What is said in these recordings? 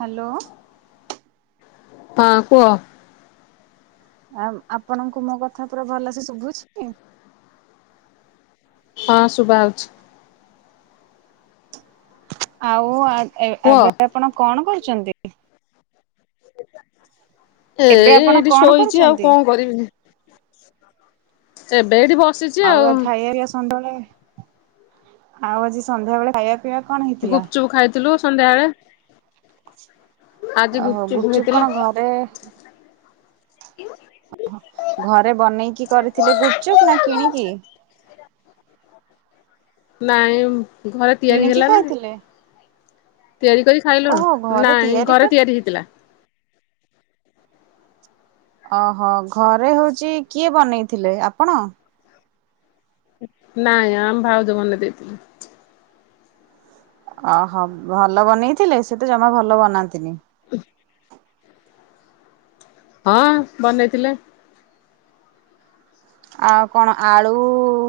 Hello. ହଁ କୁହ। ଆମ୍ ଆପଣଙ୍କୁ ମୋ କଥା ପୁରା ଭଲସେ ଶୁଭୁଛି? ହଁ ଶୁଭାଯାଉଛି। ଆଉ ଆ କୁହ। ଏବେ ଆପଣ କଣ କରୁଛନ୍ତି? ଏଇ ଏବେ ଆପଣ ଏଇଠି କଣ ଶୋଇଛି। ଆଉ କରୁଛନ୍ତି? କଣ କରିବି କି? ଏବେ ଏଇଠି ବସିଚି। ଆଉ ଖାଇବା ସନ୍ଧ୍ୟାବେଳେ ଆଉ ଆଜି ସନ୍ଧ୍ୟାବେଳେ ଖାଇବା ପିଇବା କଣ ହେଇଥିଲା? ଗୁପ୍ଚୁପ୍ ଖାଇଥିଲୁ ସନ୍ଧ୍ୟାବେଳେ। ଆଜି ଗୁପଚୁପ୍ ହେଇଥିଲା। ତ ଘରେ ବନେଇକି କରିଥିଲୁ ଗୁପଚୁପ୍ ନା କିଣିକି।? ନାଇଁ ଘରେ ତିଆରି କିଣିକି ହେଲା ନା। ଖାଇଥିଲେ ତିଆରି କରି ଖାଇଲୁଣୁ? ଓହୋ ଘରେ ନାଇଁ ଘରେ କରି ତିଆରି ହେଇଥିଲା। ଅହଃ, ଘରେ ହଉଛି କିଏ ବନେଇଥିଲେ ଆପଣ? ନାଇଁ ଆମ ଭାଉଜ ବନେଇ ଦେଇଥିଲେ। ଅହଃ ଭଲ ବନେଇଥିଲେ। ସେ ତ ଜମା ଭଲ ବନାନ୍ତିନି। [unintelligible] ହଁ ବନେଇଥିଲେ। ଆଉ କଣ ଆଳୁ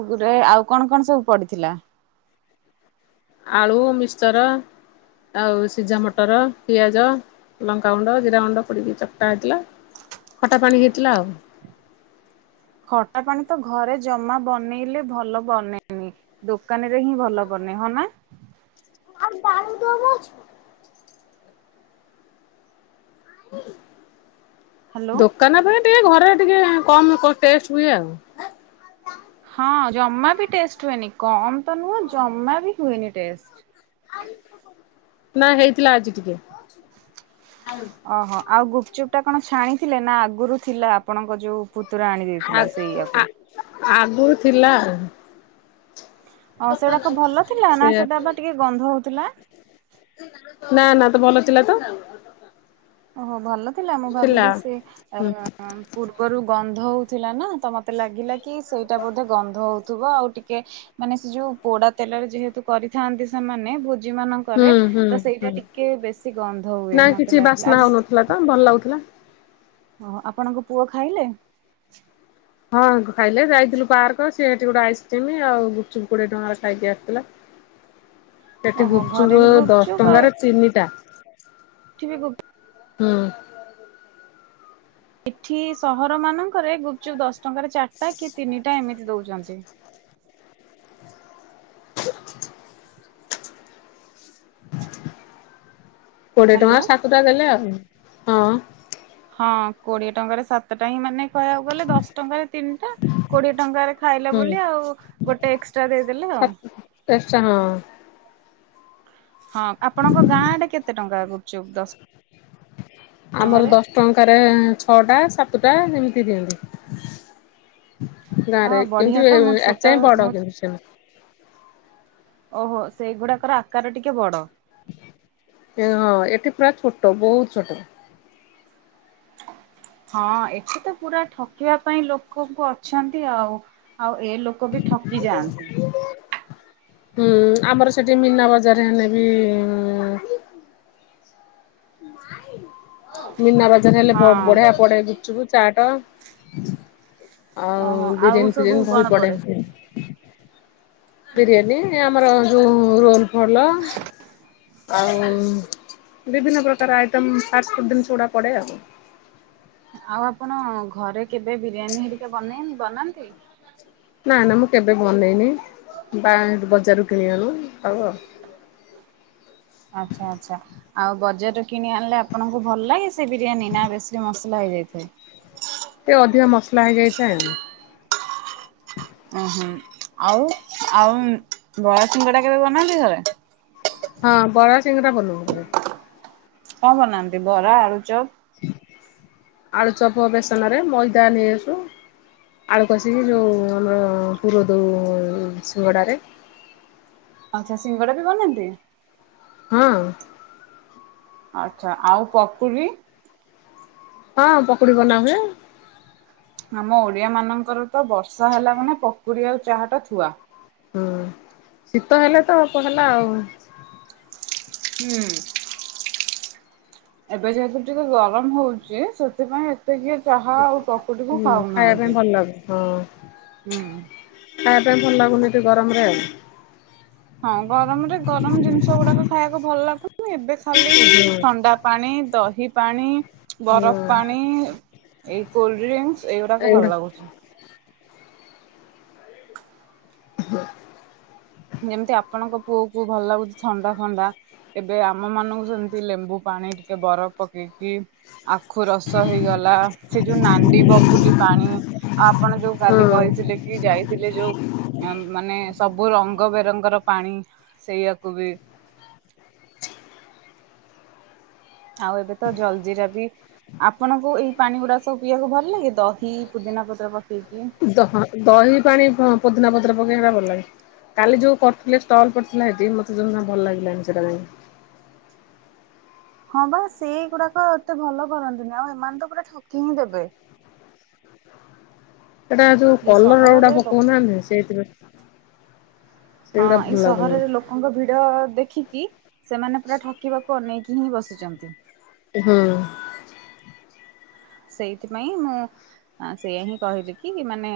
ଗୁରେ। ଆଉ କଣ କଣ ସବୁ ପଡିଥିଲା? ଆଳୁ, ମିକ୍ସଚର, ଆଉ ସିଝା ମଟର, ପିଆଜ। ଲଙ୍କା ଗୁଣ୍ଡ, ଜିରା ଗୁଣ୍ଡ ପଡିକି ଚକଟା ହେଇଥିଲା। ଖଟା ପାଣି ହେଇଥିଲା ଆଉ। ଖଟା ପାଣି ତ ଘରେ ଜମା ବନେଇଲେ ଭଲ ବନେନି। ଦୋକାନ ରେ ହିଁ ଭଲ ବନେ। ହଁ ନା? ଆଉ [unintelligible] ଅଛି? ହ୍ୟାଲୋ ଦୋକାନ ଅପେକ୍ଷା ଟିକେ ଘରେ ଟିକେ କମ କ ଟେଷ୍ଟ ହୁଏ ଆଉ। ହଁ ଜମା ବି ଟେଷ୍ଟ ହୁଏନି। କମ ତ ନୁହଁ ଜମା ବି ହୁଏନି ଟେଷ୍ଟ। ନା ହେଇଥିଲା ଆଜି ଟିକେ। ଓହୋ ଆଉ ଗୁପଚୁପ୍ ଟା କଣ ଛାଣି ଥିଲେ ନା ଆଗରୁ ଥିଲା ଆପଣଙ୍କ ଯୋଉ ପୁତୁରା ଆଣି ଆ ଦେଇଥିଲା ଆ ସେଇୟଆକୁ। ଆଗରୁ ଥିଲା। ଓ ସେଗୁଡାକ ଭଲ ଥିଲା ନା ସେଇଆ ସେଟା ବା ଟିକେ ଗନ୍ଧ ହଉଥିଲା? ନା ନା ତ ଭଲ ଥିଲା ତ। ଓହୋ ଭଲ ଥିଲା ମୁଁ ଭାବିଲି ସେ ଏ ହୁଁ ଅଁ ପୂର୍ବରୁ ଗନ୍ଧ ହେଉଥିଲା ନା ତ ମୋତେ ଲାଗିଲା କି ସେଇଟା ବୋଧେ ଗନ୍ଧ ହେଉଥିବ ଆଉ ଟିକେ ମାନେ ସେ ଯୋଉ ପୋଡା ତେଲରେ ଯେହେତୁ କରିଥାନ୍ତି ସେମାନେ ବୋହୁ ଜି ମାଙ୍କରେ ହୁଁ ହୁଁ ତ ହୁଁ ସେଇଟା ଟିକେ ବେଶି ଗନ୍ଧ ହୁଏ ମତେ ଲାଗେ ନା ହୋଉନଥିଲା ତ ଭଲ ଲାଗୁଥିଲା। ଓ ହୋ ଆପଣଙ୍କ ପୁଅ ଖାଇଲେ? ହଁ ଖାଇଲେ ଯାଇଥିଲୁ ପାର୍କ ସି ସେଠି ଗୋଟେ ଆଇସ୍କ୍ରିମ୍ ଆଉ ଗୁପଚୁପ କୋଡିଏ ଟଙ୍କାରେ ଖାଇକି ଆସିଥିଲା। [inaudible] ସେଠି ଓହୋ ଘରେ ଗୁପଚୁପ୍ ବି ଦଶ ଗୁପଚୁପ୍ ଟଙ୍କାର ଚିନି ଟା। ଠି ବି ଗୁପ ହୁଁ। ଏଠି ସହର ମାନଙ୍କରେ ଗୁପଚୁପ୍ ଦଶ ଟଙ୍କାରେ ଚାରିଟା କି ତିନିଟା ଏମିତି ଦେଉଚନ୍ତି। କୋଡ଼ିଏ ହ୍ୟାଲୋ ଟଙ୍କାର ସାତଟା ଦେଲେ ଆଉ ହଁ। ହଁ କୋଡିଏ ଟଙ୍କାରେ ସାତଟା ହିଁ ମାନେ କହିବାକୁ ଗଲେ ଦଶ ଟଙ୍କାରେ ତିନିଟା। କୋଡିଏ ଟଙ୍କାରେ ଖାଇଲା ହୁଁ ବୋଲି ଆଉ ଗୋଟେ ଏକ୍ସଟ୍ରା ଦେଇଦେଲେ ଆଉ। ଏକଷ୍ଟ୍ରା ହଁ। ହଁ ଆପଣଙ୍କ ଗାଁଆଡେ କେତେ ଟଙ୍କା ଗୁପଚୁପ୍ ଦଶ ଆମର ଟଙ୍କାରେ? ଦଶ ଟଙ୍କାରେ ଛଅଟା ସାତଟା ଏମିତି ଦିଅନ୍ତି। ଗାଁ ହଁ ରେ ବଢିଆ କେମିତି ତ ବେଳେ ମୁଁ ବେଳେ ଛୋଟ ଆଯାଏଁ ବଡ ମୁଁ କେମିତି ସେମି ଓହୋ ସେଇଗୁଡାକର ଆକାର ଟିକେ ବଡ। କେ ହଁ ଏଠି ପୁରା ଛୋଟ ବହୁତ ଛୋଟ। ହଁ ଏଠି ତ ପୁରା ଠକିବା ପାଇଁ ଲୋକଙ୍କୁ ଅଛନ୍ତି ଆଉ। ଆଉ ଏ ଲୋକ ବି ଠକି ଯାଆନ୍ତି। ହୁଁ ଆମର ସେଠି ମିନା ବଜାରରେ ହେଲେେ ବି ମୀନା ବାଜାର ହେଲେ ପ ହଁ। ବଢିଆ ପଡେ ଗୁପଚୁପ୍ ଚାଟ ଆଉ ଓହୋ ଆଉ ବିରିୟାନୀ ସବୁ ଫିରିୟାନୀ କଣ ଭଲ ପଡେ ଏଠି। ବିରିୟାନୀ ଆମର ଯୋଉ ରୋଲ ଫୋଲ ଆଉ ବିଭିନ୍ନ ପ୍ରକାର ଆଇଟମ୍ ଫାଷ୍ଟଫୁଡ୍ ଜିନିଷ ଗୁଡା ପଡେ ଆଉ। ଆଉ ଆପଣ ଘରେ କେବେ ବିରିୟାନୀ ହେରିକା ବନି ବନାନ୍ତି? ନା ନା ମୁଁ କେବେ ବନେଇନି ବା ବଜାରରୁ କିଣି ଆଣୁ ଖାଉ ଆଉ। ଆଚ୍ଛା ଆଚ୍ଛା। ଆଉ ବଜାରରେ କିଣି ଆଣିଲେ ଆପଣଙ୍କୁ ଭଲ ଲାଗେ ସେ ବିରିୟାନୀ ନା ବେଶୀ ମସଲା ହେଇଯାଇଥାଏ? ଟିକେ ଅଧିକା ମସଲା ହେଇଯାଇଥାଏ ଆଉ। ଓହୋ ଆଉ ଆଉ ବରା ଶିଙ୍ଗଡ଼ା କେବେ ବନାନ୍ତି ଘରେ? ହଁ ବରା ସିଙ୍ଗଡ଼ା ବନୋଉ ଘରେ। କଣ ବନାନ୍ତି ବରା ଆଳୁଚପ୍? ଆଳୁଚପ୍ ବେସନରେ ମଇଦା ନେଇଆସୁ। ଆଳୁ କଷିକି ଯୋଉ ଆମର ପୁର ଦଉ ଶିଙ୍ଗଡ଼ାରେ। ଆଛା ସିଙ୍ଗଡ଼ା ବି ବନାନ୍ତି? ହଁ। ଆଛା ଆଉ ପକୁଡି। ହଁ ପକୁଡି ବନା ହୁଏ। ଆମ ଓଡିଆ ମାନଙ୍କର ତ ବର୍ଷା ହେଲା ମାନେ ପକୁଡି ଆଉ ଚାହା ଟା ଥୁଆ। ହୁଁ ଶୀତ ହେଲେ ତ ହେଲା ଆଉ। ହୁଁ। ଏବେ ଯେହେତୁ ଟିକେ ଗରମ ହଉଚି ସେଥିପାଇଁ ଏତେ କିଏ ଚାହା ଆଉ ପକୁଡିକୁ ଖାଉନାହାନ୍ତି। ଲ ହଁ। ହୁଁ। ଖାଇବା ପାଇଁ ଭଲ ଲାଗୁନି ଏତେ ଗରମରେ। ହଁ ଗରମରେ ଗରମ ଜିନିଷ ଗୁଡାକ ଖାଇବାକୁ ଭଲ ଲାଗୁ ମୁଁ ଏବେ ଖାଲି ହୁଁ ଥଣ୍ଡା ପାଣି ଦହି ପାଣି ବରଫ ପାଣି ଏଇ କୋଲଡ ଡ୍ରିଙ୍କସି ଏଇଗୁଡାକ ଏଇଗୁଡା ଭଲ ଲାଗୁଚି। ହ [inaudible] ଯେମିତି ଆପଣଙ୍କ ପୁଅକୁ ଭଲ ଲାଗୁଚି ଥଣ୍ଡା ଫଣ୍ଡା। ଏବେ ଆମ ମାନଙ୍କୁ ସେମିତି ଲେମ୍ବୁ ପାଣି ଟିକେ ବରଫ ପକେଇକି ଆଖୁ ରସ ହେଇଗଲା ସେ ଯୋଉ ନାଣ୍ଡି ବଗୁଲି ପାଣି ଆଉ ଆପଣ ଯୋଉ କାଲି ହଁ କହିଥିଲେ କି ଯାଇ ଥିଲେ ଯୋଉ ମାନେ ସବୁ ରଙ୍ଗ ବେରଙ୍ଗର ପାଣି ସେଇଆକୁ ବି ଆଉ ଏବେ ତ ଜଲଜିିରା ବି ଆପଣଙ୍କୁ ଏଇ ପାଣି ଗୁଡାକ ସବୁ ପିଇବାକୁ ଭଲ ଲାଗେ ଦହି ପୋଦିନା ପତ୍ର ପକେଇକି? ଦ ଦହି ପାଣି ପୋଦିନା ପତ୍ର ପକେଇକି ହେଟା ଭଲ ଲାଗେ। କାଲି ଯୋଉ କରୁଥିଲେ ଷ୍ଟଲ୍ ପଡିଥିଲା ହେଠି ମତେ ଜମା ଭଲ ଲାଗିଲାନି ସେଟା କାହିଁକି। ହଁ ବା ସେଇଗୁଡାକ ଏତେ ଭଲ କରନ୍ତିନି ଆଉ ଏମାନେ ତ ପୁରା ଠକି ହିଁ ଦେବେ। ସେଟା ଯୋଉ ଏଇ କଲର ଗୁଡା ସହରରେ ଲୋ ପକଉନାହାନ୍ତି ସେଇଥିପାଇଁ। ସେଇଗୁଡ଼ା ଭଲ ଲାଗୁନି। ତାଙ୍କ ଭିଡ ଦେଖିକି ସେମାନେ ପୁରା ଠକିବାକୁ ଅନେଇକି ହିଁ ବସିଚନ୍ତି। ହୁଁ। ସେଇଥିପାଇଁ ମୁଁ ସେଇଆ ହିଁ କହିଲିକି ମାନେ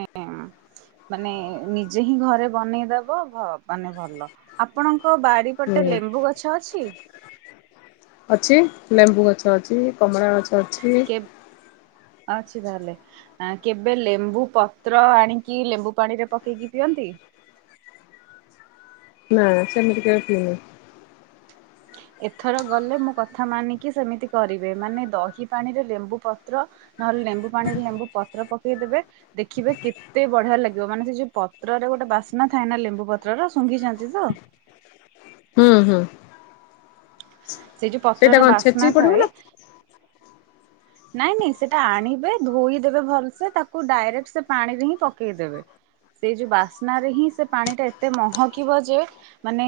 ମାନେ ନିଜେ ହିଁ ଘରେ ବନେଇଦବ ଭ ମାନେ ଭଲ ଆପଣଙ୍କ ବାଡି ପଟେ ହୁଁ ଲେମ୍ବୁ ଗଛ ଅଛି? ଅଛି ଲେମ୍ବୁ ଗଛ ଅଛି କମଳା ଗଛ ଅଛି। କେ ଅଛି ତାହେଲେ। କେବେ ଲେମ୍ବୁ ପତ୍ର ଆଣିକି ଲେମ୍ବୁ ପାଣିରେ ପକେଇକି ପିଅନ୍ତି? ନା ସେମିତି କେବେ ପିଇନି। ଏଥର ଗଲେ ମୋ କଥା ମାନିକି ସେମିତି କରିବେ ମାନେ ଦହି ପାଣିରେ ଲେମ୍ବୁ ପତ୍ର ନହେଲେ ଲେମ୍ବୁ ପାଣିରେ ଲେମ୍ବୁ ପତ୍ର ପକେଇଦେବେ ଦେଖିବେ କେତେ ବଢିଆ ଲାଗିବ ମାନେ ସେ ଯୋଉ ପତ୍ରରେ ଗୋଟେ ବାସ୍ନା ଥାଏ ନା ଲେମ୍ବୁ ପ ତ୍ରର ଶୁଙ୍ଘିଚନ୍ତି ତ? ହୁଁ ହୁଁ ସେଇ ଯୋଉ ସେଇଟା ପତ୍ରର କଣ ବାସ୍ନା ଛେଚିକି ପଡିବ ଥାଏ ନା? ନାଇଁ ନାଇଁ ସେଟା ଆଣିବେ ଧୋଇଦେବେ ଭଲସେ ତାକୁ ଡାଇରେକ୍ଟ ସେ ପାଣିରେ ହିଁ ପକେଇଦେବେ। ସେଇ ଯୋଉ ବାସ୍ନାରେ ହିଁ ସେ ପାଣି ଟା ଏତେ ମହକିବ ଯେ ମାନେ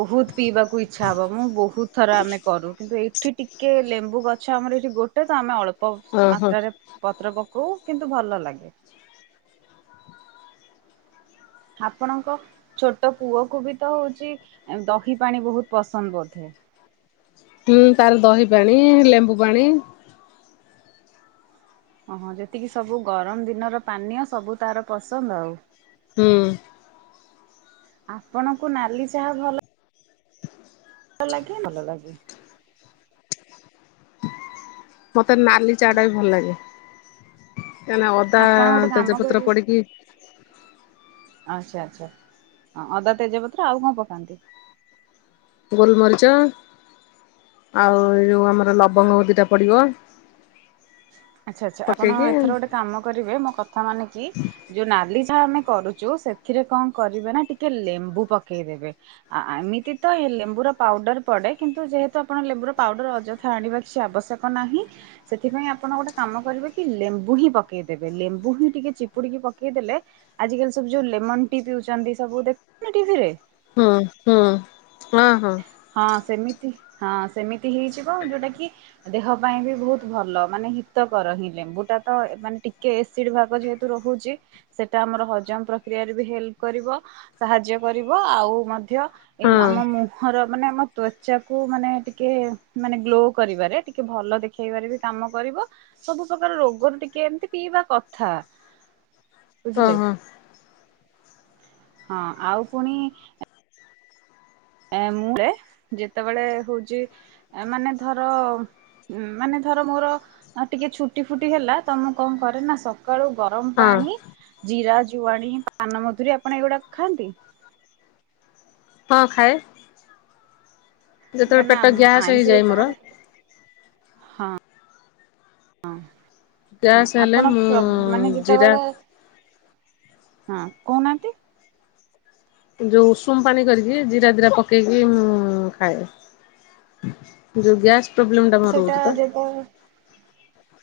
ବହୁତୁ ପିଇବାକୁ ଇଚ୍ଛା ହବ ମୁଁ ବହୁତୁ ଥର ଆମେ କରୁ କିନ୍ତୁ ଏଠି ଟିକେ ଲେମ୍ବୁ ଗଛ ଆମର ଏଠି ଗୋଟେ ତ ଆମେ ଅଳ୍ପ ଓହୋ ମାତ୍ରାରେ ପତ୍ର ପକଉ କିନ୍ତୁ ଭଲ ଲାଗେ। ଆପଣଙ୍କ ଛୋଟ ପୁଅ କୁ ବି ତ ହଉଛି ଦହି ପାଣି ବହୁତ ପସନ୍ଦ ବୋଧେ। ହୁଁ, ତାର ଦହି ପାଣି, ଲେମ୍ବୁ ପାଣି ଓହଁ ଯେତିକି ସବୁ ଗରମ ଦିନର ପାନୀୟ ସବୁ ତାର ପସନ୍ଦ ଆଉ। ହୁଁ। ଆପଣଙ୍କୁ ନାଲି ଚାହା ଭଲ ଭଲ ଲାଗେ ଭଲ ଲାଗେ। ମତେ ନାଲି ଚା ଟା ବି ଭଲ ଲାଗେ। ନା, ନା ଅଦା ଆପଣ ଗୋଟେ କାମ ତେଜପତ୍ର କରିବେ ପଡିକି ଆଚ୍ଛା, ଆଚ୍ଛା ହଁ ଅଦା ତେଜପତ୍ର ଆଉ କଣ ପକାନ୍ତି? ଗୋଲମରିଚ ଆଉ ଏଇ ଯୋଉ ଆମର ଲବଙ୍ଗ ଦିଟା ପଡିବ। ଆଚ୍ଛା, ଆଚ୍ଛା ଆପଣ ପକେଇକି ଏଥର ଗୋଟେ ହୁଁ କାମ କରିବେ, ମୋ କଥା ମାନେ କି ଯୋଉ ନାଲି ଚାହା ଆମେ କରୁଛୁ! ସେଥିରେ କଣ କରିବେ ନା ଟିକେ ଲେମ୍ବୁ ପକେଇଦେବେ। ଏମିତି ତ ଏ ଲେମ୍ବୁର ପାଉଡର ପଡେ କିନ୍ତୁ ଯେହେତୁ ଆପଣ ଲେମ୍ବୁର ପାଉଡର ଅଯୋ ହାଣିବା କିଛି ଆବଶ୍ୟକ ନାହିଁ। ସେଥିପାଇଁ ଆପଣ ଗୋଟେ କାମ କରିବେ କି, ଲେମ୍ବୁ ହିଁ ପକେଇଦେବେ ଲେମ୍ବୁ ହିଁ ଟିକେ ଚିପୁଡ଼ିକି ପକେଇ ଦେଲେ ଆଜିକାଲି ସବୁ ଯୋଉ ଲେମନ ଟି ପିଉଛନ୍ତି ସବୁ ଦେଖୁନ ଟିଭିରେ? ହୁଁ, ହୁଁ, ହଁ, ହଁ। ହଁ ସେମିତି ହଁ ସେମିତି ହେଇଯିବ ଯୋଉଟା କି ଦେହ ପାଇଁ ବି ବହୁତ ଭଲ ମାନେ ହିତକର। ହିଁ ଲେମ୍ବୁ ଟା ତ ମାନେ ଟିକେ ଏସ୍‌ ସିଡ୍‌ ଭାଗ ଯେହେତୁ ରହୁଛି ସେଇଟା ଆମର ହଜମ ପ୍ରକ୍ରିୟାରେ ବି ହେଲ୍ପ କରିବ ସାହାଯ୍ୟ କରିବ ଆଉ ମଧ୍ୟ ଏ ହଁ ମାମ ମୁଁ ହର ମାନେ ଆମ ତ୍ୱଚା କୁ ମାନେ ଟିକେ ମାନେ ଗ୍ଲୋ କରିବାରେ ଟିକେ ଭଲ ଦେଖ ଖେଇବାରେ ବି କାମ କରିବ, ସବୁ ପ୍ରକାର ରୋଗରୁ ଟିକେ ଏମତି ପିଇବା କଥା। ବୁଝିଲେ! ଓହୋ। ହଁ ଆଉ ପୁଣି ଏ ମୁଁ ଳେ ଯେତେବେଳେ ହଉଛି ମାନେ ଧର ହୁଁ, ମାନେ ଧର ମୋର ଟିକେ ଛୁଟି ଫୁଟି ହେଲା ତ ମୁଁ କଣ କରେ ନା ସ ସକାଳୁ ଗରମ ହଁ ପାଣି, ଜିରା, ଜୁଆଣି, ପାନ ମଧୁରୀ ଆପଣ ଏଇଗୁଡାକ ଖାଆନ୍ତି? ହଁ ଖାଏ, ଯେତେବେଳେ କାହିଁକିନା ପେଟ ଗ୍ୟାସ ଆଇଁଷ ହେଇଯାଏ ମୋର। ଯେତେବେଳେ ହଁ। ହଁ, ହଁ ଗ୍ୟାସ୍ ହେଲେ ଆପଣ ମୁଁ ମାନେ ଜିରା ଯେତେବେଳେ ହଁ କହୁନାହାନ୍ତି? ଯୋଉ ଉଷୁମ ପାଣି କରିକି ଜିରା ଜିରା ପକେଇକି ମୁଁ ଖାଏ। ଯଉ ଗ୍ୟାସ ପ୍ରୋବ୍ଲେମ ଟା ମୋର ହଉଚିପା। ଓହ।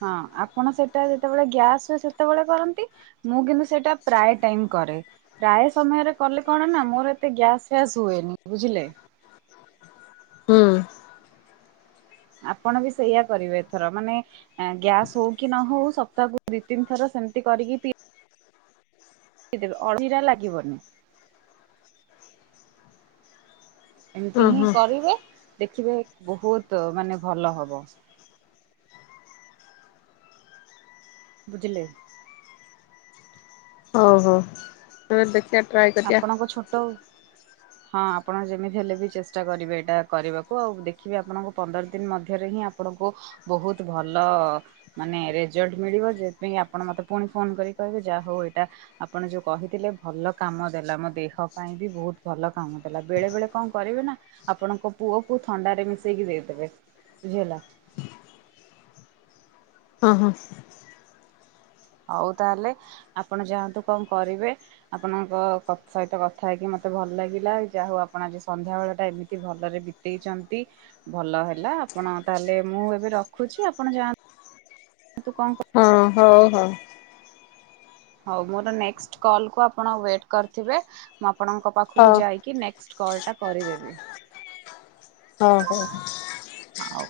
ହଁ ଆପଣ ସେଇଟା ଯେତେବେଳେ ଗ୍ୟାସ୍ ହୁଏ ସେତେବେଳେ କରନ୍ତି। ମୁଁ କିନ୍ତୁ ସେଇଟା ପ୍ରାୟ ଟାଇମ କରେ। ପ୍ରାୟ ସମୟରେ କଲେ କଣ ନା ମୋର ଏତେ ଗ୍ୟାସ ଫ୍ୟାସ ହୁଏନି ବୁଝିଲେ। ହୁଁ। ଆପଣ ବି ସେଇଆ କରିବେ ଏଥର ମାନେ ଗ୍ୟାସ ହଉ କି ନ ହଉ ସପ୍ତାହକୁ ଦି ତିନି ଥର ସେମତି କରିକି ପି [unintelligible] ଜିରା ଲାଗିବନି। ଏମିତି ହଁ ହିଁ ହଁ କରିବେ ଦେଖିବେ ବହୁତ ମାନେ ଭଲ ହବ। ବୁଝିଲେ। ଓହୋ ଥରେ ଦେଖିବା ଟ୍ରାଏ କରିବା। ଛଟଉ। ହଁ ଆପଣ ଯେମିତି ହେଲେ ବି ଚେଷ୍ଟା କରିବେ ଏଇଟା କରିବାକୁ ଆଉ ଦେଖିବେ ଆପଣଙ୍କୁ ପନ୍ଦର ଦିନ ମଧ୍ୟରେ ହିଁ ଆପଣଙ୍କୁ ବହୁତ ଭଲ ମାନେ ରେଜଲ୍ଟ ମିଳିବ ଯଉଥିପାଇଁ ଆପଣ ମତେ ପୁଣି ଫୋନ କରି କହିବେ ଯାହା ହଉ ଏଇଟା ଆପଣ ଯ କହିଥିଲେ ଭଲ କାମ ଦେଲା ମୋ ଦେହ ପାଇଁ ବି ବହୁତ ଭଲ କାମ ଦେଲା ବେଳେ ବେଳେ କଣ କରିବେ ନା ଆପଣଙ୍କ ପୁଅକୁ ଥଣ୍ଡାରେ ମିଶେଇକି ଦେଇଦେବେ ବୁଝି ହେଲା। ଅ ହଁ। ହଉ ତାହେଲେ ଆପଣ ଯାଆନ୍ତୁ କଣ କରିବେ। ଆପଣଙ୍କ ସହିତ କଥା ହେଇକି ମତେ ଭଲ ଲାଗିଲା ଯାହା ହଉ ଆପଣ ଆଜି ସନ୍ଧ୍ୟା ବେଳଟା ଏମିତି ଭଲରେ ବି ଦେଇଛନ୍ତି ଭଲ ହେଲା ଆପଣ ତାହେଲେ ମୁଁ ଏବେ ରଖୁଛି ଆପଣ ଯାଆ [unintelligible] ଓ ହ ହ। ହଉ ମୋର ନେକ୍ସଟ୍ କଲ୍ କୁ ଆପଣ ୱେଟ୍ କରିଥିବେ ମୁଁ ଆପଣଙ୍କ ପାଖକୁ ହଉ ଯାଇ କି ନେକ୍ସଟ୍ କଲ୍ ଟା କରିଦେବି। ହଁ ହଉ। ଆ।